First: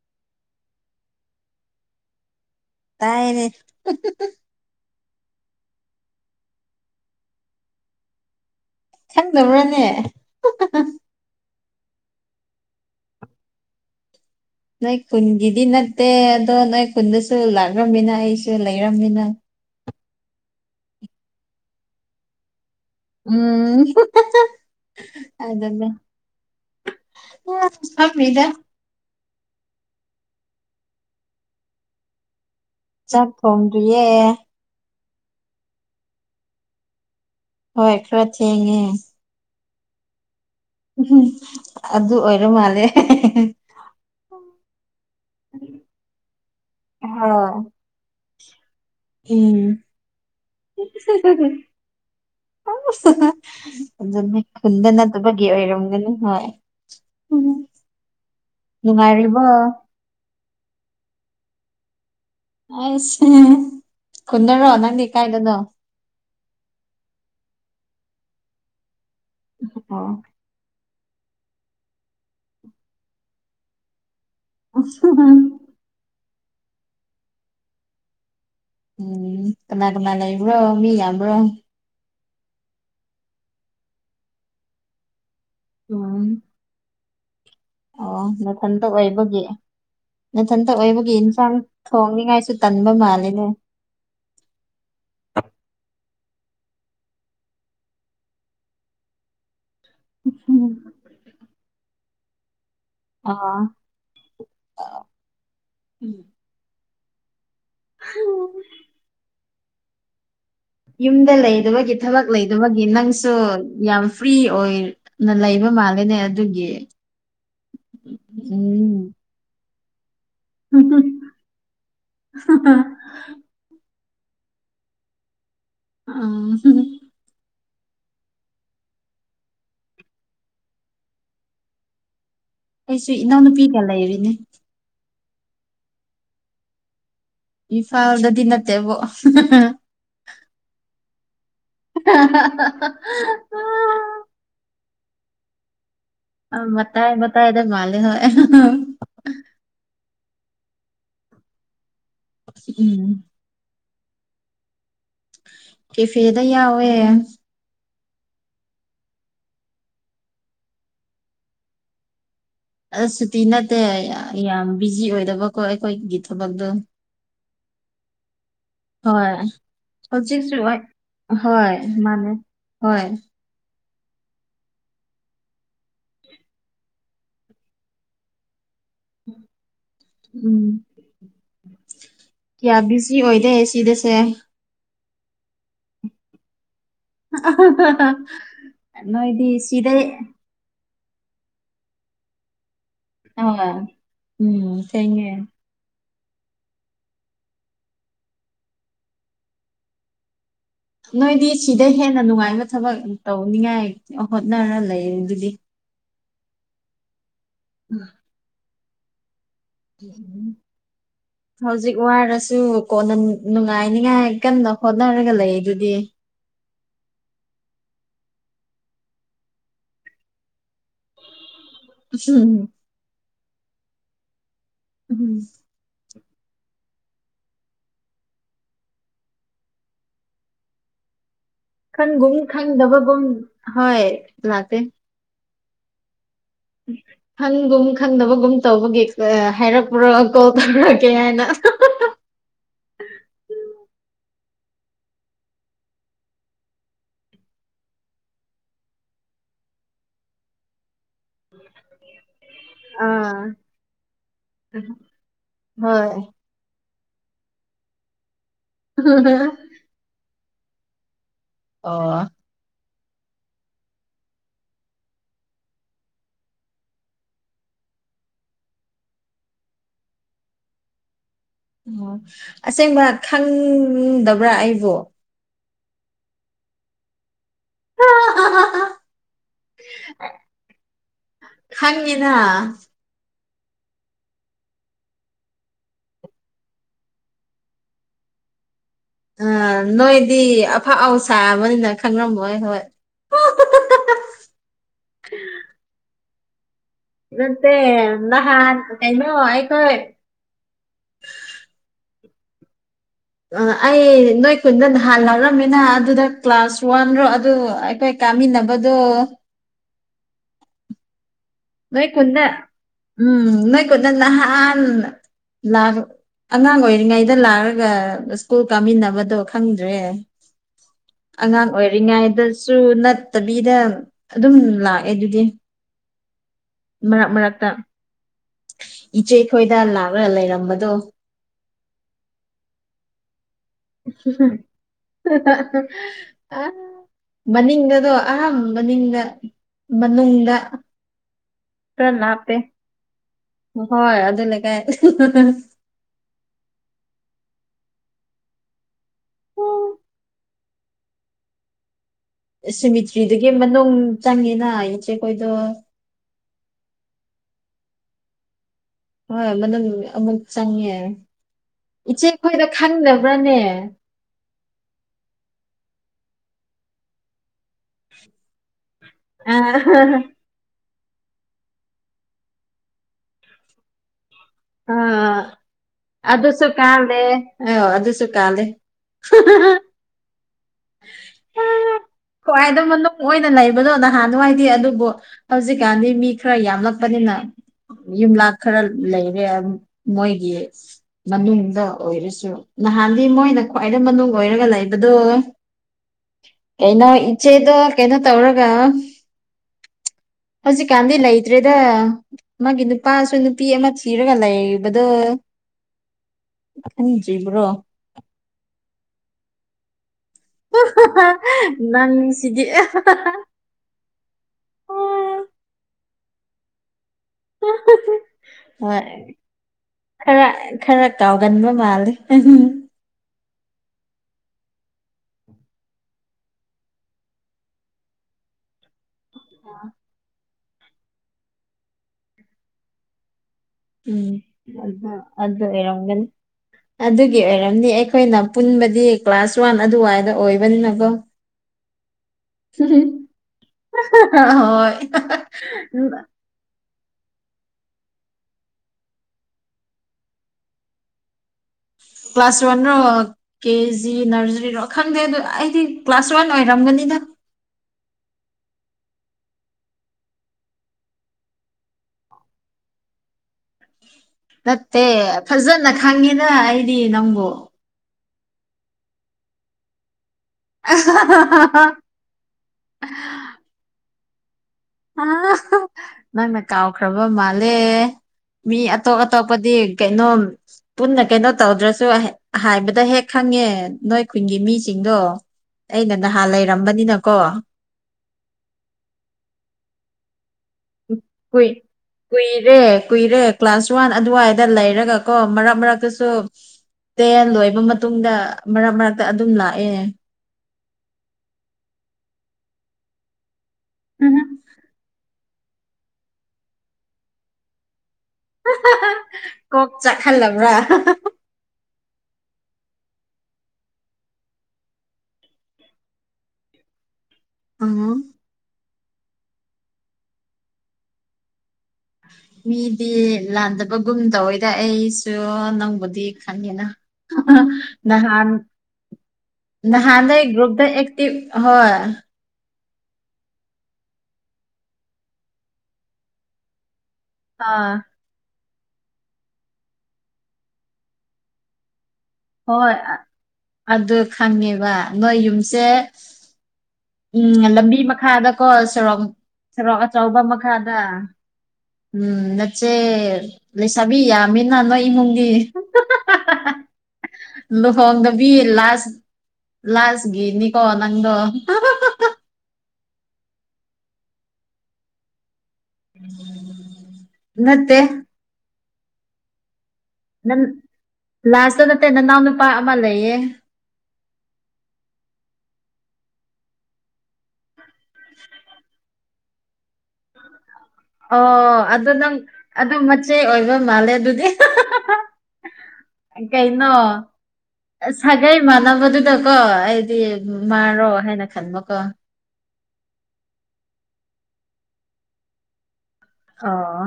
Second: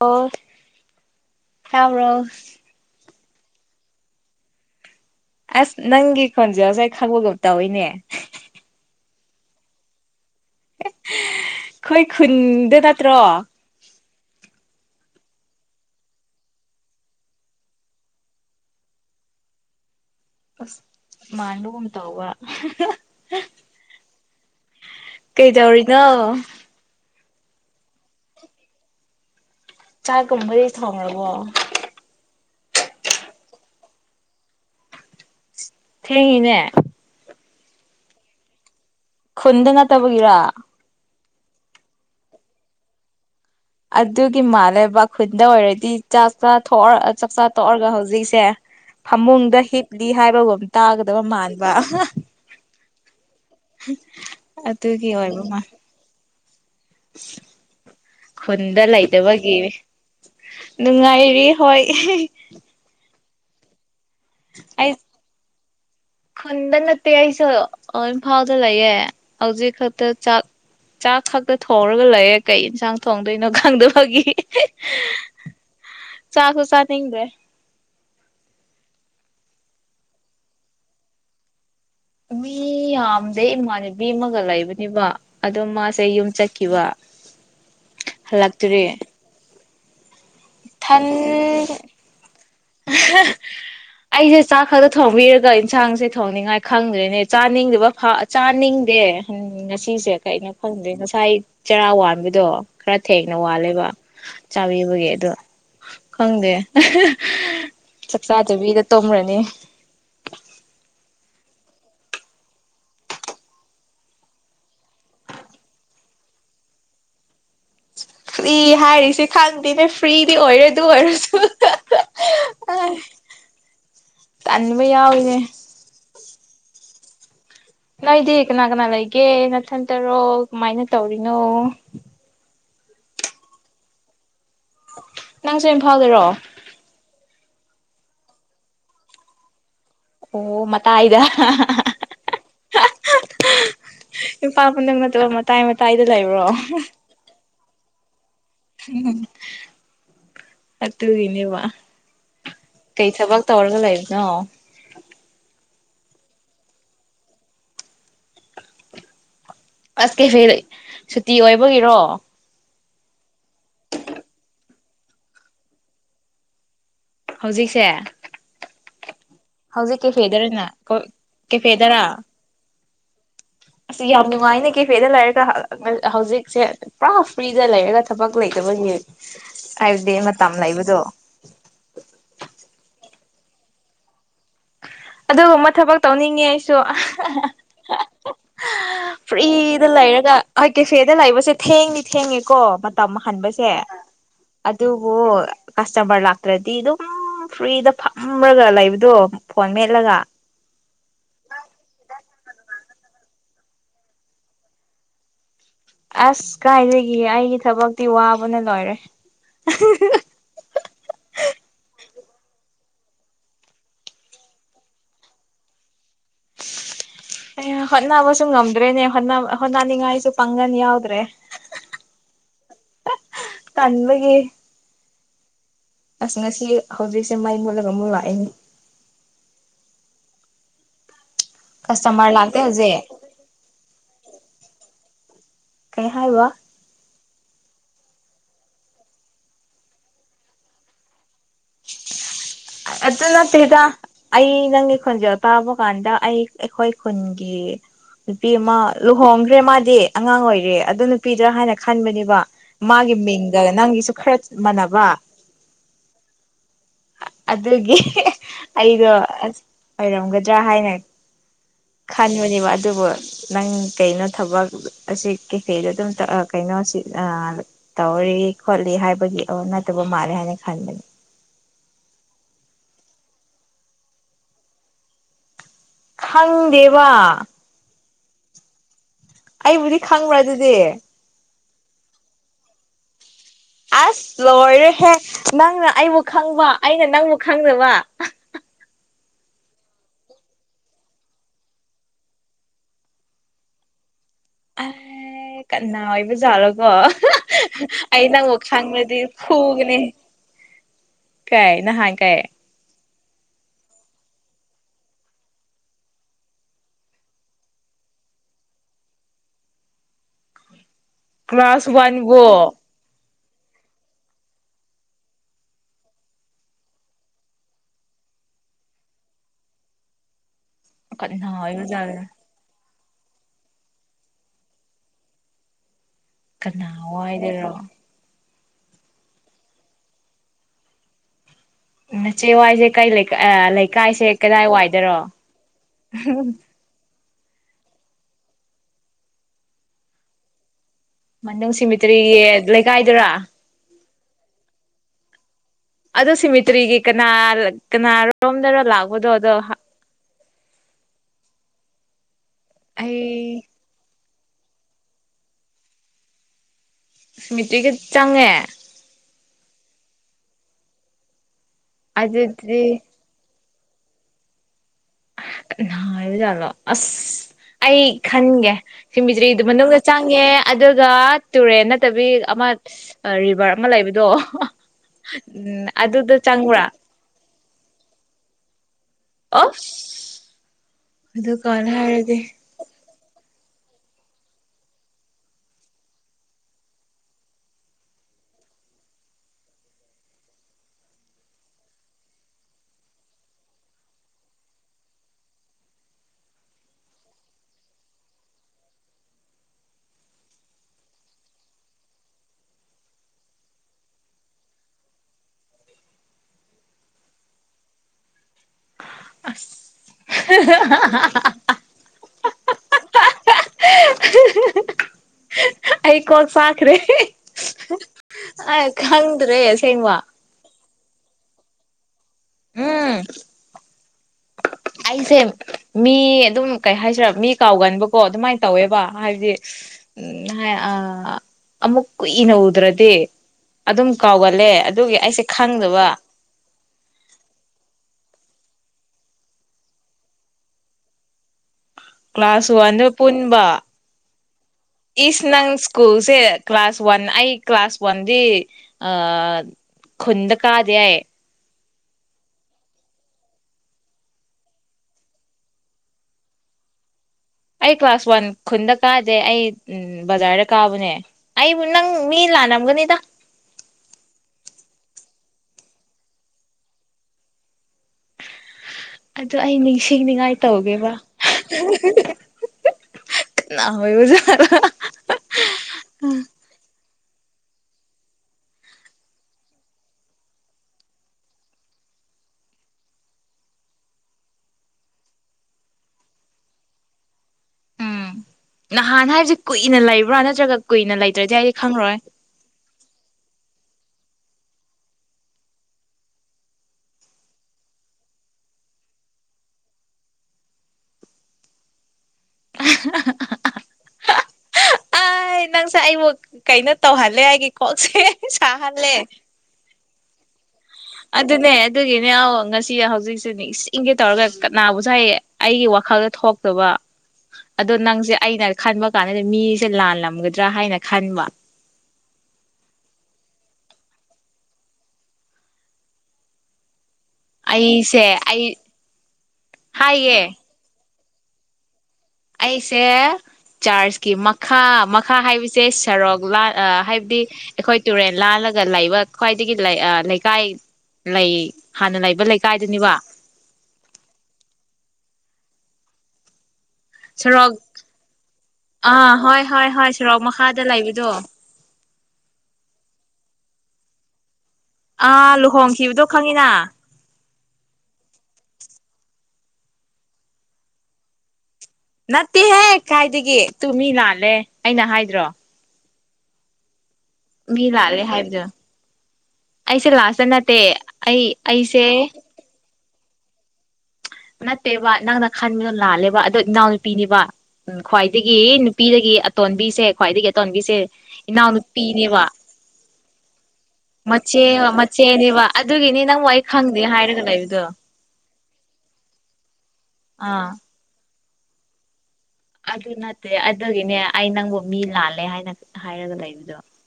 ꯑꯣ ꯇꯥꯕ꯭ꯔꯣ ꯇꯥꯏꯅꯦ ꯑꯁ ꯅꯪꯒꯤ ꯈꯣꯟꯖꯦꯜꯁꯦ ꯈꯪꯕꯒꯨꯝ ꯇꯧꯋꯦꯅꯦ ꯈꯪꯗꯕ꯭ꯔꯥꯅꯦ ꯈꯣꯏ ꯈꯨꯟꯗ ꯅꯠꯇ꯭ꯔꯣ ꯅꯣꯏ ꯈꯨꯟꯒꯤꯗꯤ ꯅꯠꯇꯦ ꯑꯗꯣ ꯅꯣꯏ ꯈꯨꯟꯗꯁꯨ ꯂꯥꯛꯂꯝꯝꯃꯤꯅ ꯑꯩꯁꯨ ꯂꯩꯔꯝꯃꯤꯅ ꯑꯁ ꯃꯥꯥꯟꯕꯒꯨꯝ ꯇꯧꯕ ꯎꯝ ꯑꯗꯨꯅꯦ ꯀꯩꯗꯧꯔꯤꯅꯣ ꯐꯃꯤꯗ ꯆꯥꯛꯀꯨꯝꯕꯗꯤ ꯊꯣꯡꯔꯕꯣ ꯆꯥꯛ ꯊꯣꯡꯗ꯭ꯔꯤꯌꯦ ꯊꯦꯡꯉꯤꯅꯦ ꯍꯣꯏ ꯈꯔꯥ ꯊꯦꯡꯉꯦ ꯈꯨꯟꯗ ꯅꯠꯇꯕꯒꯤꯔꯥ ꯑꯗꯨ ꯑꯣꯏꯔꯥ ꯃꯥꯜꯂꯦ ꯑꯗꯨꯒꯤ ꯃꯥꯜꯂꯦꯕ ꯈꯨꯟꯗ ꯑꯣꯏꯔꯗꯤ ꯆꯥꯛ ꯆꯥ ꯊꯣꯛ ꯑ ꯆꯥꯛ ꯆꯥ ꯍꯣꯏ ꯇꯣꯛꯔꯒ ꯍꯧꯖꯤꯛꯁꯦ ꯎꯝ ꯐꯃꯨꯡꯗ ꯍꯤꯞꯂꯤ ꯍꯥꯏꯕꯒꯨꯝ ꯇꯥꯒꯗꯕ ꯃꯥꯟꯕ ꯑꯁ ꯑꯗꯨꯅꯤ ꯈꯨꯟꯗ ꯑꯗꯨꯒꯤ ꯑꯣꯏꯕ ꯅꯠꯇꯕꯒꯤ ꯃꯥꯜ ꯑꯣꯏꯔꯝꯒꯅꯤ ꯍꯣꯏ ꯎꯝ ꯈꯨꯟꯗ ꯅꯨꯡꯉꯥꯏꯔꯤꯕꯣ ꯂꯩꯇꯕꯒꯤ ꯅꯨꯡꯉꯥꯏꯔꯤ ꯍꯣꯏ ꯑꯁ ꯈꯨꯟꯗꯔꯣ ꯑꯩ ꯅꯪꯗꯤ ꯀꯥꯏꯗꯅꯣ ꯈꯨꯟꯗ ꯅꯠꯇꯦ ꯑꯩꯁꯨ ꯏꯝꯐꯥꯜꯗ ꯂꯩꯌꯦ ꯍꯧꯖꯤꯛ ꯈꯛꯇ ꯑꯣ ꯆꯥꯛ ꯆꯥꯛ ꯈꯛꯇ ꯊꯣꯡꯔꯒ ꯂꯩꯌꯦ ꯀꯩ ꯏꯟꯁꯥꯡ ꯊꯣꯡꯗꯣꯏꯅꯣ ꯈꯪꯗꯕꯒꯤ [unintelligible] ꯆꯥꯛꯁꯨ ꯆꯥꯅꯤꯡꯗ꯭ꯔꯦ ꯎꯝ ꯀꯅꯥ ꯀꯅꯥ ꯂꯩꯕ꯭ꯔꯣ ꯃꯤ ꯌꯥꯝꯕ꯭ꯔꯣ ꯃꯤ ꯌꯥꯝꯗꯦ ꯏꯃꯥꯟꯅꯕꯤ ꯑꯃꯒ ꯂꯩꯕꯅꯦꯕ ꯑꯗꯣ ꯃꯥꯁꯦ ꯌꯨꯝ ꯎꯝ ꯆꯠꯈꯤꯕ ꯑꯣ ꯍꯜꯂꯛꯇ꯭ꯔꯤ ꯅꯊꯟꯇ ꯑꯣꯏꯕꯒꯤ ꯅꯊꯟꯇ ꯏꯊꯟ ꯑꯣꯏꯕꯒꯤ ꯏꯟꯁꯥꯡ ꯊꯣꯡꯅꯤꯉꯥꯏꯁꯨ [unintelligible] ꯑꯩꯁꯦ ꯆꯥꯛ ꯈꯛꯇ ꯊꯣꯡꯕꯤꯔꯒ ꯏꯟꯁꯥꯡꯁꯦ ꯊꯣꯡꯅꯤꯡꯉꯥꯏ ꯈꯪꯗꯦꯅꯦ ꯆꯥꯅꯤꯡꯗꯕ ꯐꯥꯎ ꯆꯥꯅꯤꯡꯗꯦ ꯎꯝ ꯉꯁꯤꯁꯦ ꯀꯩꯅꯣ ꯈꯪꯗꯦ ꯉꯁꯥꯏ ꯆꯔꯥ ꯋꯥꯟꯕꯗꯣ ꯈꯔ ꯊꯦꯡꯅ ꯑꯣ ꯋꯥꯜꯂꯦꯕ ꯆꯥꯕꯤꯕꯒꯤ ꯑꯗꯣ ꯈꯪꯗꯦ ꯆꯥꯛ ꯆꯥꯗꯕꯤꯗ ꯇꯨꯝꯔꯅꯤ ꯌꯨꯝꯗ ꯂꯩꯗꯕꯒꯤ ꯊꯕꯛ ꯂꯩꯗꯕꯒꯤ ꯅꯪꯁꯨ ꯌꯥꯝ ꯐ꯭ꯔꯤ ꯑꯣꯏ ꯅ ꯂꯩꯕ ꯃꯥꯜꯂꯦꯅꯦ ꯑꯗꯨꯒꯤ ꯐ꯭ꯔꯤ ꯎꯝ ꯍꯥꯏꯔꯤꯁꯦ ꯈꯪꯗꯦꯗ ꯐ꯭ꯔꯤꯗꯤ ꯑꯣꯏꯔꯦ ꯑꯗꯨ ꯑꯣꯏꯔꯁꯨ ꯇꯟꯕ ꯌꯥꯎꯋꯤꯅꯦ ꯑꯥ ꯅꯣꯏꯗꯤ ꯀꯅꯥ ꯀꯅꯥ ꯂꯩꯒꯦ ꯅꯊꯟꯇꯥꯔꯣ ꯀꯃꯥꯏꯅ ꯇꯧꯔꯤꯅꯣ ꯑꯩꯁꯨ ꯏꯅꯥꯎꯅꯨꯄꯤꯒ ꯂꯩꯔꯤꯅꯦ ꯅꯪꯁꯨ ꯏꯝꯐꯥꯜꯗꯔꯣ ꯏꯝꯐꯥꯜꯗꯥꯗꯤ ꯅꯠꯇꯦꯕꯣ ꯑꯣ ꯃꯇꯥꯏꯗꯥ [unintelligible] [unintelligible] ꯃꯇꯥꯏ ꯃꯇꯥꯏꯗꯥ ꯂꯩꯕ꯭ꯔꯣ ꯑꯥ ꯃꯥꯇꯥꯏ ꯃꯇꯥꯏꯗ ꯃꯥꯜꯂꯦ ꯍꯣꯏ ꯎꯝ ꯑꯗꯨꯒꯤꯅꯦꯕꯥ ꯀꯩ ꯎꯝ ꯊꯕꯛ ꯇꯧꯔꯒꯥ ꯂꯩꯕꯔꫭ ꯀꯦꯐꯦꯗꯥ ꯌꯥꯎꯋꯦ ꯑꯁ ꯀꯦꯐꯦ ꯁꯨꯇꯤ ꯑꯣꯏꯕꯒꯤꯔꯣ ꯑꯁ ꯁꯨꯇꯤ ꯅꯠꯇꯦ ꯌꯥꯝ ꯕꯤꯖꯤ ꯑꯣꯏꯗꯥꯕꯀꯣ ꯑꯩꯈꯣꯏꯒꯤ ꯊꯥꯕꯛꯇꯣ ꯍꯧꯖꯤꯛꯁꯦ ꯍꯣꯏ ꯍꯧꯖꯤꯛ ꯍꯧꯖꯤꯛꯁꯨ ꯀꯦꯐꯦꯗꯔꯅ ꯍꯣꯏ ꯍꫭꯏ ꯀꯦꯐꯦꯗꯔꯥ ꯃꯥꯅꯦ ꯍꯣꯏ ꯑꯁ ꯌꯥꯝ ꯅꯨꯡꯉꯥꯏꯅꯦ ꯀꯦꯐꯦꯗꯥ ꯂꯩꯔꯥꯒ [inaudible] ꯍꯧꯖꯤꯛꯁꯦ ꯄꯨꯔꯥ ꯐ꯭ꯔꯤꯗꯥ ꯂꯩꯔꯥꯒ ꯊꯕꯛ ꯂꯩꯇꯥꯕꯒꯤ ꯍꯥꯏꯕꯗꯤ ꯃꯇꯝ ꯎꯝ ꯂꯩꯕꯗꯣ ꯀꯌꯥ ꯕꯤꯖꯤ ꯑꯣꯏꯗꯦ ꯁꯤꯗꯥꯁꯦ ꯑꯗꯨꯒꯨꯝꯕ ꯊꯕꯛ ꯇꯧꯅꯤꯡꯉꯦ ꯑꯩꯁꯨ ꯅꯣꯏꯗꯤ ꯁꯤꯗꯩ ꯍꫭꯏ ꯀꯦꯐꯦꯗ ꯂꯩꯕꯁꯦ ꯊꯦꯡꯗꯤ ꯊꯦꯡꯉꯦꯀꯣ ꯃꯇ ꯇꯝꯍꯟꯕꯁꯦ ꯍꯣꯏ ꯎꯝ ꯑꯗꯨꯕꯨ ꯊꯦꯡꯉꯦ ꯀꯁꯇꯃꯔ ꯂꯥꯛꯇ꯭ꯔꯗꯤ ꯑꯗꯨꯝ ꯐ꯭ꯔꯤꯗ ꯐꯝꯔꯒ ꯂꯩꯕꯗꯣ ꯐꯣꯟ ꯃꯦꯠꯂꯒ ꯅꯣꯏꯗꯤ ꯁꯤꯗ ꯍꯦꯟꯅ ꯅꯨꯡꯉꯥꯏꯕ ꯊꯕꯛ ꯇꯧꯅꯤꯉꯥꯏ ꯍꯣꯠꯅꯔ ꯂꯩꯔ ꯗꯨꯗꯤ ꯑꯁ ꯀꯥꯏꯗꯒꯤ ꯑꯩꯒꯤ ꯊꯕꯛꯇꯤ ꯋꯥꯕꯅ ꯂꯣꯏꯔꯦ [inaudible] ꯍꯧꯖꯤꯛ ꯋꯥꯔꯁꯨ ꯀꯣꯟꯅ ꯅꯨꯡꯉꯥꯏꯅꯤꯉꯥꯏ ꯀꯟꯅ ꯍꯣꯠꯅꯔꯒ ꯂꯩꯔꯤ ꯗꯨꯗꯤ ꯍꯣꯠꯅꯕꯁꯨ ꯉꯝꯗ꯭ꯔꯦꯅꯦ ꯍꫭꯠꯅꯕ ꯍꯣꯠꯅꯅꯤꯡꯉꯥꯏꯁꯨ ꯄꯥꯡꯒꯟ ꯌꯥꯎꯗ꯭ꯔꯦ [inaudible] ꯇꯟꯕꯒꯤ [inaudible] ꯑꯁ ꯉꯁꯤ ꯍꯧꯖꯤꯛꯁꯦ ꯃꯩ ꯃꯨꯠꯂꯒ ꯑꯃꯨꯛ ꯂꯥꯛꯑꯦꯅꯦ ꯀꯁꯇꯃꯔ ꯈꯟꯒꯨꯝ ꯂꯥꯛꯇꯦ ꯈꯪ ꯍꯧꯖꯤꯛ ꯗꯕꯒꯨꯝ ꯍꯣꯏ ꯂꯛꯇꯦ ꯀꯩ ꯍꯥꯏꯕ [inaudible] ꯈꯪꯒꯨꯝ ꯈꯪꯗꯕꯒꯨꯝ ꯇꯧꯕꯒꯤ ꯑꯥ ꯍꯥꯏꯔꯛꯄ꯭ꯔꯣ ꯀꯣꯜ ꯇꯧꯔꯛꯀꯦ ꯍꯥꯏꯅ ꯑꯗꯨ ꯅꯠꯇꯦꯗ ꯑꯩ ꯅꯪꯒꯤ ꯈꯨꯟꯖꯦꯜ ꯇꯥꯕ ꯀꯥꯟꯗ ꯑꯩ ꯑꯩꯈꯣꯏ ꯈꯨꯟꯒꯤ ꯅꯨꯄꯤ ꯑꯃ ꯂꯨꯍꯣꯡꯈꯒꯔꯦ ꯃꯥꯗꯤ ꯑꯉꯥꯡ ꯑꯣꯏꯔꯤ ꯑꯗꯨ ꯅꯨꯄꯤꯗ꯭ꯔꯥ ꯍꯥꯏꯅ ꯈꯟꯕꯅꯦꯕ ꯃꯥꯒꯤ ꯑꯥ ꯃꯤꯡꯒ ꯅꯪꯒꯁꯨ ꯈꯔ ꯃꯥꯟꯅꯕ ꯍꯣꯏ ꯑꯗꯨꯒꯤ ꯑꯩꯗꯣ ꯑꯣꯏꯔꯝꯒꯗ꯭ꯔꯥ ꯍꯥꯏꯅ ꯑꯣ ꯑꯣ ꯈꯟꯕꯅꯦꯕ ꯑꯗꯨꯕꯨ ꯅꯪ ꯀꯩꯅꯣ ꯊꯕꯛ ꯑꯁꯤ ꯀꯩꯀꯩꯗ ꯑꯗꯨꯝ ꯇꯛꯑ ꯀꯩꯅꯣ ꯑꯁꯤ ꯑꯥ ꯇꯧꯔꯦ ꯈꯣꯠꯂꯦ ꯍꯥꯏꯕꯒꯤ ꯑꯣ ꯅꯠꯇꯕ ꯃꯥꯜꯂꯦ ꯍꯥꯏꯅ ꯈꯟꯕꯅꯤ ꯑꯣ ꯑꯁꯦꯡꯕ ꯈꯪꯗꯕ꯭ꯔꯥ ꯑꯩꯕꯨ ꯈꯪꯗꯦꯕ ꯍꯍꯥꯍꯥꯍꯥ ꯑꯩꯕꯨꯗꯤ ꯈꯪꯕ꯭ꯔꯥ ꯑꯗꯨꯗꯤ ꯈꯪꯉꯦꯅ ꯑꯁ ꯂꯣꯏꯔꯦꯍꯦ ꯅꯪꯅ ꯑꯩꯕꯨ ꯈꯪꯕ ꯑꯩꯅ ꯅꯪꯕꯨ ꯈꯪꯗꯕ ꯑꯥ ꯅꯣꯏꯗꯤ ꯑꯐꯥꯎꯁꯥꯕꯅꯤꯅ ꯈꯪꯔꯝꯃꯣꯏ ꯑꯩꯈꯣꯏ ꯑꯦ ꯀꯅꯥ ꯑꯣꯏꯕꯖꯥꯠꯂꯣ ꯀꯣ ꯅꯠꯇꯦ ꯑꯩ ꯅꯪꯕꯨ ꯅꯍꯥꯟ ꯈꯪꯂꯗꯤ ꯀꯩꯅꯣ ꯑꯩꯈꯣꯏ ꯐꯨꯒꯅꯤ ꯀꯥꯏ ꯅꯍꯥꯟ ꯀꯥꯏ ꯑꯩ ꯅꯣꯏ ꯈꯨꯨꯟꯗ ꯅꯍꯥꯟ ꯂꯥꯛꯔꯝꯃꯦꯅ ꯑꯗꯨꯗ ꯀ꯭ꯂꯥꯁ ꯋꯥꯟꯔꯣ ꯑꯗꯨ ꯀꯃꯤꯟꯅꯕꯗꯣ ꯀ꯭ꯂꯥꯁ ꯅꯣꯏ ꯈꯨꯟꯅ ꯋꯥꯟꯕꯨ ꯎꯝ ꯅꯣꯏ ꯈꯨꯟꯗ ꯅꯍꯥꯟ ꯂꯥꯛ ꯑꯉꯥꯡ ꯑꯣꯏꯔꯤꯉꯩꯗ ꯂꯥꯛꯔꯒ ꯏꯁꯀꯨꯜ ꯀꯥꯃꯤꯟꯅꯕꯗꯣ ꯈꯪꯗ꯭ꯔꯦ ꯀꯅꯥ ꯑꯉꯥꯡ ꯑꯣꯏꯕꯖꯥꯠꯂ ꯑꯣꯏꯔꯤꯉꯩꯗꯁꯨ ꯅꯠ ꯅꯠꯇꯕꯤꯗ ꯑꯗꯨꯝ ꯂꯥꯛꯑꯦ ꯗꯨꯗꯤ ꯀꯅꯥ ꯃꯔꯛ ꯃꯔꯛꯇ ꯋꯥꯏꯗꯔꯣ ꯏꯆꯦ ꯈꯣꯏꯗ ꯂꯥꯛꯂꯒ ꯂꯩꯔꯝꯕꯗꯣ ꯅꯆꯦꯋꯥꯏꯁꯦ ꯀꯩꯂꯩ ꯂꯩꯀꯥꯏꯁꯦ ꯀꯗꯥꯏ ꯋꯥꯏꯗꯔꯣ ꯑ ꯃꯅꯤꯡꯗꯗꯣ ꯑꯥ ꯃꯅꯤꯡꯗ ꯃꯅꯨꯡꯗ ꯃꯅꯤꯡ ꯈꯔ ꯁꯤꯃꯤꯇ꯭ꯔꯤꯒꯤ ꯂꯥꯞꯄꯦ ꯂꯩꯀꯥꯏꯗꯨꯔꯥ ꯍꯣꯏ ꯑꯗꯨ ꯂꯩꯀꯥꯏ ꯑꯗꯣ ꯁꯤꯃꯤꯇ꯭ꯔꯤꯒꯤ ꯀꯅꯥ ꯀꯅꯥꯔꯣꯝꯗꯔ ꯂꯥꯛꯄꯗꯣ ꯑꯗꯣ ꯁꯤꯃꯤꯇ꯭ꯔꯤꯗꯨꯒꯤ ꯑꯩ ꯃꯅꯨꯡ ꯆꯪꯉꯦꯅ ꯏꯆꯦꯈꯣꯏꯗꯣ ꯁꯤꯃꯤꯇ꯭ꯔꯤꯗ ꯆꯪꯉꯦ ꯍꯣꯏ ꯃꯅꯨꯡ ꯑꯃꯨꯛ ꯆꯪꯉꯦ ꯏꯆꯦꯈꯣꯏꯗ ꯑꯗꯨꯗꯤ ꯈꯪꯗꯕ꯭ꯔꯥꯅꯦ ꯀꯟꯍꯥꯏꯕꯖꯥꯠꯂꯣ ꯑꯁ ꯑꯩ ꯈꯟꯒꯦ ꯑ ꯁꯤꯟꯕꯤꯖ꯭ꯔꯤꯗꯨ ꯃꯅꯨꯡꯗ ꯆꯪꯉꯦ ꯑꯗꯨꯒ ꯇꯨꯔꯦꯟ ꯅꯠꯇꯕꯤ ꯑꯃ ꯔꯤꯕ꯭ꯔ ꯑꯃ ꯂꯩꯕꯗꯣ ꯑꯥ ꯎꯝ ꯑꯗꯨꯗꯨ ꯆꯪꯕ꯭ꯔ [unintelligible] ꯑ ꯑꯗꯨꯁꯨ ꯀꯥꯂꯦ ꯑꯁ [unintelligible] ꯑꯣꯏꯅ ꯂꯩꯕꯗꯣ ꯅꯍꯥꯟ ꯋꯥꯏꯗꯤ ꯑꯗꯨꯕꯨ ꯍꯧꯖꯤꯛꯀꯥꯟꯗꯤ ꯃꯤ ꯈꯔ ꯌꯥꯝꯂꯛꯄꯅꯤꯅ ꯌꯨꯝ ꯂꯥꯛ ꯈꯔ ꯂꯩꯔꯦ ꯃꯣꯏꯒꯤ ꯃꯅꯨꯡꯗ ꯑꯣꯏꯔꯁꯨ ꯅꯍꯥꯟꯗꯤ ꯃꯣꯏꯅ ꯈ꯭ꯋꯥꯏꯗ ꯃꯅꯨꯡ ꯑꯣꯏꯔꯒ ꯂꯩꯕꯗꯣ ꯀꯩꯅꯣ ꯏꯆꯦꯗꯣ ꯀꯩꯅꯣ ꯇꯧꯔꯒ ꯍꯧꯖꯤꯛ ꯀꯟꯗꯤ ꯂꯩꯇ꯭ꯔꯦꯗ ꯃꯥꯒꯤ ꯅꯨꯄꯥꯁꯨ ꯅꯨꯄꯤ ꯑꯃ ꯊꯤꯔꯒ ꯂꯩꯕꯗꯣ ꯈꯪꯖꯤꯕ꯭ꯔꯣ ꯑꯁ ꯅꯪ ꯁꯤꯗꯤ ꯑꯩ ꯀꯣꯛ ꯆꯥꯛꯈ꯭ꯔꯦ ꯑ ꯍꯣꯏ ꯈꯪꯗ꯭ꯔꯦꯁꯦꯡꯕ ꯈꯔ ꯈꯔ ꯀꯥꯎꯒꯟꯕ ꯃꯥꯜꯂꯦ ꯎꯝ ꯑꯩꯁꯦ ꯃꯤ ꯑꯗꯨꯝ ꯀꯩ ꯍꯥꯏꯁꯤꯔꯥ ꯃꯤ ꯀꯥꯎꯒꯟꯕꯀꯣ ꯑꯗꯨꯃꯥꯏꯟ ꯇꯧꯋꯦꯕ ꯍꯥꯏꯕꯗꯤ ꯎꯝ ꯑ ꯑꯃꯨꯛ ꯀꯨꯏꯅ ꯎꯗ꯭ꯔꯗꯤ ꯑꯗꯨꯝ ꯎꯝ ꯀꯥꯎꯒꯜꯂꯦ ꯑꯗꯨ ꯑꯗꯨꯒꯤ ꯑꯩꯁꯦ ꯑꯗꯨ ꯈꯪꯗꯕ ꯑꯣꯏꯔꯝꯒꯅꯤ ꯑꯗꯨꯒꯤ ꯑꯣꯏꯔꯝꯗꯤ ꯑꯩꯈꯣꯏꯅ ꯄꯨꯟꯕꯗꯤ ꯀ꯭ꯂꯥꯁ ꯋꯥꯟ ꯑꯗꯨꯋꯥꯏꯗ ꯑꯣꯏꯕꯅꯤꯅꯀꯣ ꯀ꯭ꯂꯥꯁ ꯋꯥꯟꯗ ꯄꯨꯟꯕ ꯍꯣꯏ ꯏꯁ ꯅꯪ ꯁ꯭ꯀꯨꯜꯁꯦ ꯀ꯭ꯂꯥꯁ ꯋꯥꯟ ꯑꯩ ꯀ꯭ꯂꯥꯁ ꯋꯥꯟꯗꯤ ꯑ ꯈꯨꯟꯗ ꯀꯥꯗꯦ ꯑꯩ ꯀ꯭ꯂꯥꯁ ꯋꯥꯟꯔꯣ ꯀꯦ ꯖꯤ ꯅꯔꯖꯔꯤꯔꯣ ꯈꯪꯗꯦ ꯑꯗꯨ ꯑꯩꯗꯤ ꯀ꯭ꯂꯥꯁ ꯋꯥꯟ ꯑꯣꯏꯔꯝꯒꯅꯤꯗ ꯑꯩ ꯀ꯭ꯂꯥꯁ ꯋꯥꯟ ꯈꯨꯟꯗ ꯀꯥꯗꯦ ꯑꯩ ꯎꯝ ꯕꯖꯥꯔꯗ ꯀꯥꯕꯅꯦ ꯑꯩꯕꯨ ꯅꯪ ꯃꯤ ꯂꯥꯟꯂꯝꯒꯅꯤꯗ ꯅꯠꯇꯦ ꯐꯖꯅ ꯈꯪꯉꯤꯗ ꯑꯩꯗꯤ ꯅꯪꯕꯨ ꯑꯗꯨ ꯑꯩ ꯅꯤꯡꯁꯤꯡꯅꯤꯉꯥꯏ ꯇꯧꯒꯦꯕ ꯀꯅꯥ ꯑꯣꯏꯕꯖꯔ ꯅꯪꯅ ꯀꯥꯎꯈ꯭ꯔꯕ ꯃꯥꯜꯂꯦ ꯃꯤ ꯑꯇꯣꯞ ꯑꯇꯣꯞꯄꯗꯤ ꯀꯩꯅꯣꯝ ꯄꯨꯟꯅ ꯀꯩꯅꯣ ꯇꯧꯗ꯭ꯔꯁꯨ ꯍꯥꯏꯕꯗ ꯍꯦꯛ ꯈꯪꯉꯦ ꯅꯣꯏ ꯈꯨꯟꯒꯤ ꯃꯤꯁꯤꯡꯗꯣ ꯑꯩꯅ ꯅꯍꯥꯟ ꯂꯩꯔꯝꯕꯅꯤꯅꯀꯣ ꯎꯝ ꯅꯍꯥꯟ ꯍꯥꯏꯁꯦ ꯀꯨꯏꯅ ꯂꯩꯕ꯭ꯔꯥ ꯅꯠꯇ꯭ꯔꯒ ꯀꯨꯏꯅ ꯂꯩꯇ꯭ꯔꯗꯤ ꯀꯨꯏ ꯑꯩꯗꯤ ꯈꯪꯔꯣꯏ ꯀꯨꯏꯔꯦ ꯀꯨꯏꯔꯦ ꯀ꯭ꯂꯥꯁ ꯋꯥꯟ ꯑꯗꯨꯋꯥꯏꯗ ꯂꯩꯔꯒ ꯀꯣ ꯃꯔꯛ ꯃꯔꯛꯇꯁꯨ ꯇꯦꯟ ꯂꯣꯏꯕ ꯃꯇꯨꯡꯗ ꯃꯔꯛ ꯃꯔꯛꯇ ꯑꯗꯨꯝ ꯂꯥꯛꯑꯦ [unintelligible] ꯎꯝ ꯑꯥꯏ ꯅꯪꯁꯦ ꯑꯩꯕꯨ ꯀꯩꯅꯣ ꯇꯧꯍꯜꯂꯦ ꯑꯩꯒꯤ ꯀꯣꯛꯁꯦ ꯁꯥꯍꯜꯂꯦ ꯀꯣꯛ ꯆꯥꯛꯍꯜꯂꯕ꯭ꯔꯥ ꯑꯗꯨꯅꯦ ꯑꯗꯨꯒꯤꯅꯦ ꯑꯥꯎ ꯉꯁꯤ ꯍꯧꯖꯤꯛꯁꯨꯅꯦ ꯏꯪꯒꯦ ꯇꯧꯔꯒ ꯀꯅꯥꯕꯨꯁꯨ ꯍꯌꯦ ꯑꯩꯒꯤ ꯋꯥꯈꯜꯗ ꯊꯣꯛꯇꯕ ꯑꯗꯣ ꯎꯝ ꯅꯪꯁꯦ ꯑꯩꯅ ꯈꯟꯕ ꯀꯥꯟꯗꯗꯤ ꯃꯤꯁꯦ ꯂꯥꯜꯂꯝꯒꯗ꯭ꯔꯥ ꯍꯥꯏꯅ ꯈꯟꯕ ꯃꯤꯗꯤ ꯂꯥꯟꯗꯕꯒꯨꯝ ꯇꯧꯋꯦꯗ ꯑꯩꯁꯨ ꯅꯪꯕꯨꯗꯤ ꯈꯪꯉꯦꯅ ꯑꯩꯁꯦ ꯅꯍꯥꯟ ꯑꯩ ꯅꯍꯥꯟꯗꯩ ꯍꯥꯏꯌꯦ ꯒ꯭ꯔꯨꯨꯞ ꯇ ꯑꯦꯛꯇꯤꯕ ꯍꯣꯏ ꯑꯩꯁꯦ ꯆꯥꯔꯁꯀꯤ ꯃꯈꯥ ꯃꯈꯥ ꯍꯥꯏꯕꯁꯦ ꯁꯔꯣꯛ ꯂꯥ ꯑ ꯍꯥꯏꯕꯗꯤ ꯑꯩꯈꯣꯏ ꯑꯥ ꯇꯨꯔꯦꯟ ꯂꯥꯜꯂꯒ ꯂꯩꯕ ꯈ꯭ꯋꯥꯏꯗꯒꯤ ꯂꯩ ꯑ ꯂꯩꯀꯥꯏ ꯂꯩ ꯍꯥꯟꯅ ꯂꯩꯕ ꯍꯣꯏ ꯂꯩꯀꯥꯏꯗꯨꯅꯤꯕ ꯑꯗꯨ ꯈꯪꯉꯦꯕ ꯅꯣꯏ ꯌꯨꯝꯁꯦ ꯎꯝ ꯁꯣꯔꯣꯛ ꯂꯝꯕꯤ ꯃꯈꯥꯗꯀꯣ ꯁꯣꯔꯣꯛ ꯑꯥ ꯍꯣꯏ ꯍꯣꯏ ꯁꯣꯔꯣꯛ ꯍꯣꯏ ꯑꯆꯧꯕ ꯃꯈꯥꯗ ꯂꯩꯕꯗꯣ ꯎꯝ ꯅꯠꯆꯦ ꯂꯩꯁꯥꯕꯤ ꯌꯥꯝꯃꯤꯅ ꯅꯣꯏ ꯏꯃꯨꯡꯗꯤ ꯑꯥ ꯂꯨꯍꯣꯡꯈꯤꯕꯗꯣ ꯈꯪꯉꯤꯅ ꯂꯨꯍꯣꯡꯗꯕꯤ ꯂꯥꯁ ꯂꯥꯁꯒꯤꯅꯤꯀꯣ ꯅꯪꯗꯣ ꯅꯠꯇꯦꯍꯦ ꯀꯥꯏꯗꯒꯤ ꯇꯨ ꯃꯤ ꯂꯥꯜꯂꯦ ꯑꯩꯅ ꯍꯥꯏꯗ꯭ꯔꯣ [inaudible] ꯃꯤ ꯂꯥꯜꯂꯦ ꯍꯥꯏꯕꯗꯣ ꯑꯩꯁꯦ ꯂꯥꯛꯇ ꯅꯪ ꯅꯠꯇꯦ ꯑꯩ ꯑꯩꯁꯦ ꯄꯥ ꯑꯃ ꯂꯩꯌꯦ ꯅꯠꯇꯦꯕ ꯅꯪꯅ ꯈꯟꯕꯗꯨ ꯂꯥꯜꯂꯦꯕ ꯑꯗꯣ ꯏꯅꯥꯎ ꯅꯨꯄꯤꯅꯦꯕ ꯎꯝ ꯈ꯭ꯋꯥꯏꯗꯒꯤ ꯅꯨꯄꯤꯗꯒꯤ ꯑꯇꯣꯟꯕꯤꯁꯦ ꯈ꯭ꯋꯥꯏꯗꯒꯤ ꯑꯇꯣꯟꯕꯤꯁꯦ ꯏꯅꯥꯎ ꯑꯣ ꯑꯗꯨ ꯅꯪ ꯅꯨꯄꯤꯅꯦꯕ ꯑꯗꯨ ꯃꯆꯦ ꯑꯣꯏꯕ ꯃꯥꯜꯂꯦ ꯑꯗꯨꯗꯤ ꯃꯆꯦ ꯃꯆꯦꯅꯦꯕ ꯑꯗꯨꯒꯤꯅꯤ ꯅꯪꯕꯨ ꯑꯩ ꯀꯩꯅꯣ ꯈꯪꯗꯦ ꯍꯥꯏꯔꯒ ꯂꯩꯕꯗꯣ ꯁꯥꯒꯩ ꯃꯥꯟꯅꯕꯗꯨꯗꯀꯣ ꯑꯩꯗꯤ ꯑꯥ ꯃꯥꯔꯣ ꯍꯥꯏꯅ ꯈꯟꯕꯀꯣ ꯑꯗꯨ ꯅꯠꯇꯦ ꯑꯗꯨꯒꯤꯅꯦ ꯑꯩ ꯅꯪꯕꯨ ꯃꯤ ꯂꯥꯜꯂꯦ ꯍꯥꯏꯅ ꯍꯥꯏꯔꯒ ꯂꯩ ꯑꯣ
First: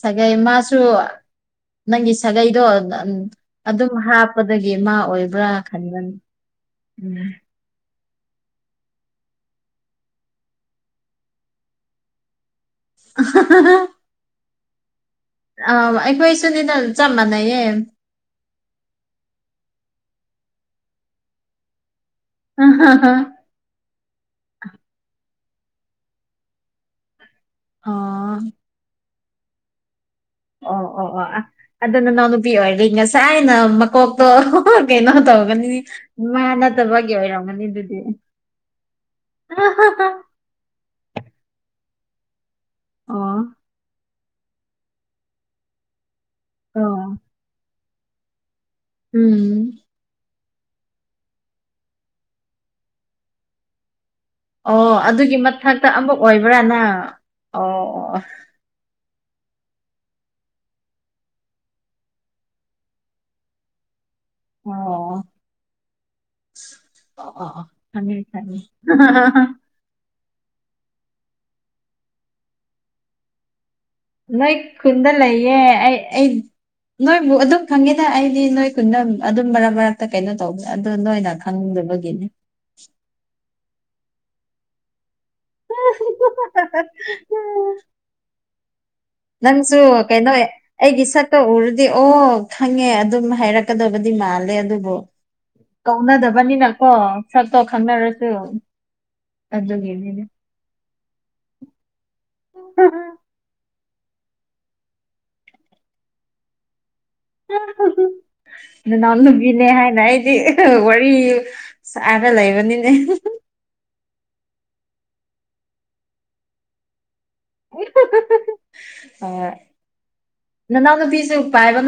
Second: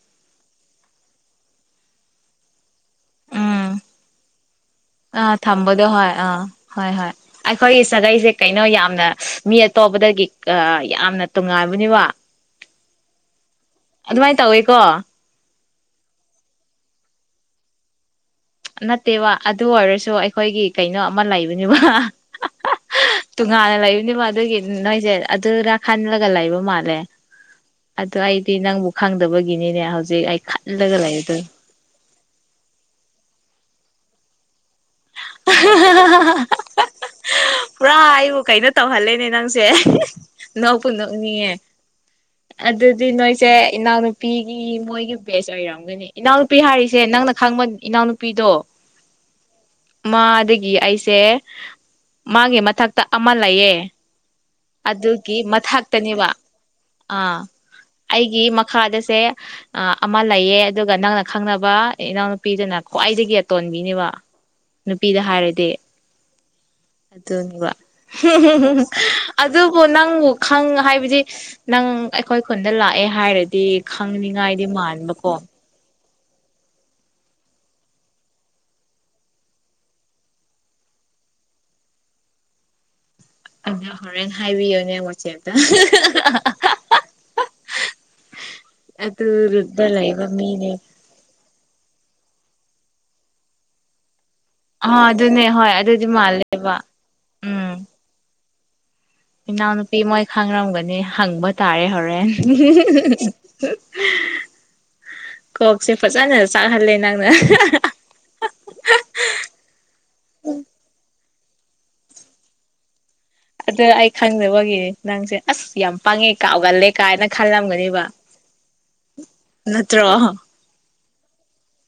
ꯁꯥꯒꯩ ꯃꯥꯁꯨ ꯅꯪꯒꯤ ꯁꯥꯒꯩꯗꯣ ꯎꯝ [unintelligible] ꯑꯗꯨꯝ ꯍꯥꯞꯄꯗꯒꯤ ꯃꯥ ꯑꯥ ꯑꯣꯏꯕ꯭ꯔꯥ ꯈꯟꯕꯅꯤ ꯎꯝ ꯑꯈꯣꯏꯒꯤ ꯁꯥꯒꯩꯁꯦ ꯀꯩꯅꯣ ꯌꯥꯝꯅ ꯃꯤ ꯑꯇꯣꯞꯄꯗꯒꯤ ꯌꯥꯝꯅ ꯑꯥ ꯇꯣꯉꯥꯟꯕꯅꯦꯕ [unintelligible] ꯑꯗꯨꯃꯥꯏꯟ ꯇꯧꯋꯦꯀꯣ ꯑꯧ ꯑꯩꯈꯣꯏꯁꯨꯅꯤꯗ ꯆꯞ ꯃꯥꯟꯅꯩꯌꯦ ꯅꯠꯇꯦꯕ ꯑꯗꯨ ꯑꯣꯏꯔꯁꯨ ꯑꯩꯈꯣꯏꯒꯤ ꯀꯩꯅꯣ ꯑꯃ ꯂꯩꯕꯅꯦꯕ [unintelligible] [unintelligible] ꯇꯣꯉꯥꯟꯅ ꯂꯩꯕꯅꯤꯕ ꯑꯗꯨꯒꯤ ꯅꯣꯏꯁꯦ ꯑꯗꯨꯔ ꯈꯜꯂꯒ ꯂꯩꯕ ꯃꯥꯜꯂꯦ ꯑꯗꯨ ꯑꯣ ꯑꯩꯗꯤ ꯅꯪꯕꯨ ꯈꯪꯗꯕꯒꯤꯅꯤꯅꯦ ꯍꯧꯖꯤꯛ ꯑꯩ ꯑꯣ ꯈꯜꯂꯒ ꯑꯣ ꯑꯣ ꯂꯩꯕꯗꯣ ꯑ ꯑꯗꯨ ꯅꯅꯥꯎ ꯅꯨꯄꯤ ꯑꯣꯏꯔꯗꯤ ꯉꯁꯥꯏꯅ ꯃꯀꯣꯛ ꯇꯣ ꯀꯩꯅꯣ ꯇꯧꯒꯅꯤ ꯃꯥ ꯅꯠꯇꯕꯒꯤ ꯑꯣꯏꯔꯝꯒꯅꯤ ꯄꯨꯔꯥ ꯑꯗꯨꯗꯤ ꯑꯩꯕꯨ ꯀꯩꯅꯣ ꯇꯧꯍꯜꯂꯦꯅꯦ ꯅꯪꯁꯦ [unintelligible] ꯅꯣꯛꯄꯨ ꯅꯣꯛꯅꯤꯡꯉꯦ ꯑꯗꯨꯗꯤ ꯑꯣ ꯅꯣꯏꯁꯦ ꯏꯅꯥꯎꯅꯨꯄꯤꯒꯤ ꯃꯣꯏꯒꯤ ꯕꯦꯁ ꯑꯣꯏꯔꯝꯒꯅꯤ ꯏꯅꯥꯎꯅꯨꯄꯤ ꯍꯥꯏꯔꯤꯁꯦ ꯑꯣ ꯅꯪꯅ ꯈꯪꯕ ꯏꯅꯥꯎꯅꯨꯄꯤꯗꯣ ꯎꯝ ꯃꯥꯗꯒꯤ ꯑꯩꯁꯦ ꯃꯥꯒꯤ ꯃꯊꯛꯇ ꯑꯃ ꯂꯩꯌꯦ ꯑꯣ ꯑꯗꯨꯒꯤ ꯃꯊꯛꯇ ꯑꯃꯨꯛ ꯃꯊꯥꯛꯇꯅꯦꯕ ꯑꯣꯏꯕ꯭ꯔꯥ ꯅꯪ ꯑ ꯑꯣ ꯑꯩꯒꯤ ꯃꯈ ꯈꯥꯗꯁꯦ ꯑꯥꯠꯑꯃ ꯂꯩꯌꯦ ꯑꯗꯨꯒ ꯅꯪꯅ ꯈꯪꯅꯕ ꯏꯅꯥꯎꯅꯨꯄꯤꯗꯨꯅ ꯈ꯭ꯋꯥꯏꯗꯒꯤ ꯑꯇꯣꯟꯕꯤꯅꯤꯕ ꯑꯣ ꯑꯣ ꯅꯨꯄꯤꯗ ꯍꯥꯏꯔꯗꯤ ꯑꯣ ꯑꯣ ꯑꯗꯨꯅꯦꯕ ꯈꯪꯉꯦ ꯈꯪꯉꯦ [unintelligible] ꯑꯗꯨ ꯗꯨꯕꯨ ꯅꯪ ꯈꯪ ꯍꯥꯏꯕꯗꯤ ꯅꯪ ꯑꯩꯈꯣꯏ ꯈꯨꯟꯗ ꯂꯥꯛꯑꯦ ꯍꯥꯏꯔꯗꯤ ꯅꯣꯏ ꯈꯪꯅꯤꯡꯉꯥꯏꯗꯤ ꯈꯨꯟꯗ ꯃꯥꯟꯕꯀꯣ ꯂꯩꯌꯦ ꯑꯩ ꯑꯩ ꯅꯣꯏꯕꯨ ꯑꯗꯨꯝ ꯈꯪꯉꯦꯗ ꯑꯩꯗꯤ ꯅꯣꯏ ꯈꯨꯟꯗ ꯑꯗꯨꯝ ꯃꯔꯛ ꯃꯔꯛꯇ ꯀꯩꯅꯣ ꯇꯧꯕ ꯑꯗꯣ ꯅꯣꯏꯅꯗ ꯈꯪꯗꯕꯒꯤꯅꯤ ꯑꯗꯣ ꯍꯣꯔꯦꯟ ꯍꯥꯏꯕꯤꯌꯣꯅꯦ ꯃꯆꯦꯝ [unintelligible] ꯅꯪꯁꯨ ꯑꯗꯨꯗ ꯂꯩꯕ ꯀꯩꯅꯣ ꯃꯤꯅꯦ ꯑꯩꯒꯤ ꯁꯛ ꯇ ꯎꯔꯗꯤ ꯑꯣ ꯈꯪꯉꯦ ꯑꯗꯨꯝ ꯍꯥꯏꯔꯛꯀꯗꯕꯗꯤ ꯃꯥꯜꯂꯦ ꯑꯗꯨꯕꯨ ꯑꯥ ꯑꯗꯨꯅꯦ ꯍꯣꯏ ꯑꯗꯨꯗꯤ ꯃꯥꯜꯂꯦꯕ ꯀꯧꯅꯗꯕꯅꯤꯅꯀꯣ ꯁꯛꯇꯣ ꯎꯝ ꯈꯪꯅꯔꯁꯨ ꯏꯅꯥꯎꯅꯨꯄꯤ ꯑꯗꯨꯒꯤꯅꯤꯅꯦ ꯃꯣꯏ ꯈꯪꯔꯝꯒꯅꯤ ꯍꯪꯕ ꯇꯥꯔꯦ ꯍꯣꯔꯦꯟ [unintelligible] [unintelligible] ꯀꯣꯛꯁꯦ ꯐꯖꯅ ꯆꯥꯛꯍꯜꯂꯦ ꯅꯪꯅ [unintelligible] ꯅꯅꯥꯎ ꯅꯨꯨꯕꯤꯅꯦ ꯍꯥꯏꯅ ꯑꯩꯗꯤ [unintelligible] ꯋꯥꯔꯤ ꯁꯔ ꯂꯩꯕꯅꯤꯅꯦ [unintelligible] ꯑꯗꯨ ꯑꯩ ꯈꯪꯗꯕꯒꯤ ꯅꯪꯁꯦ ꯑꯁ ꯌꯥꯝ ꯄꯥꯡꯉꯦ ꯀꯥꯎꯒꯜꯂꯦ ꯀꯥꯏꯅ ꯈꯜꯂꯝꯒꯅꯦꯕ ꯍꯣꯏ ꯅꯠꯇ꯭ꯔꯣ ꯅꯅꯥꯎ ꯅꯨꯄꯤꯁꯨ ꯄꯥꯏꯕ ꯅꯠ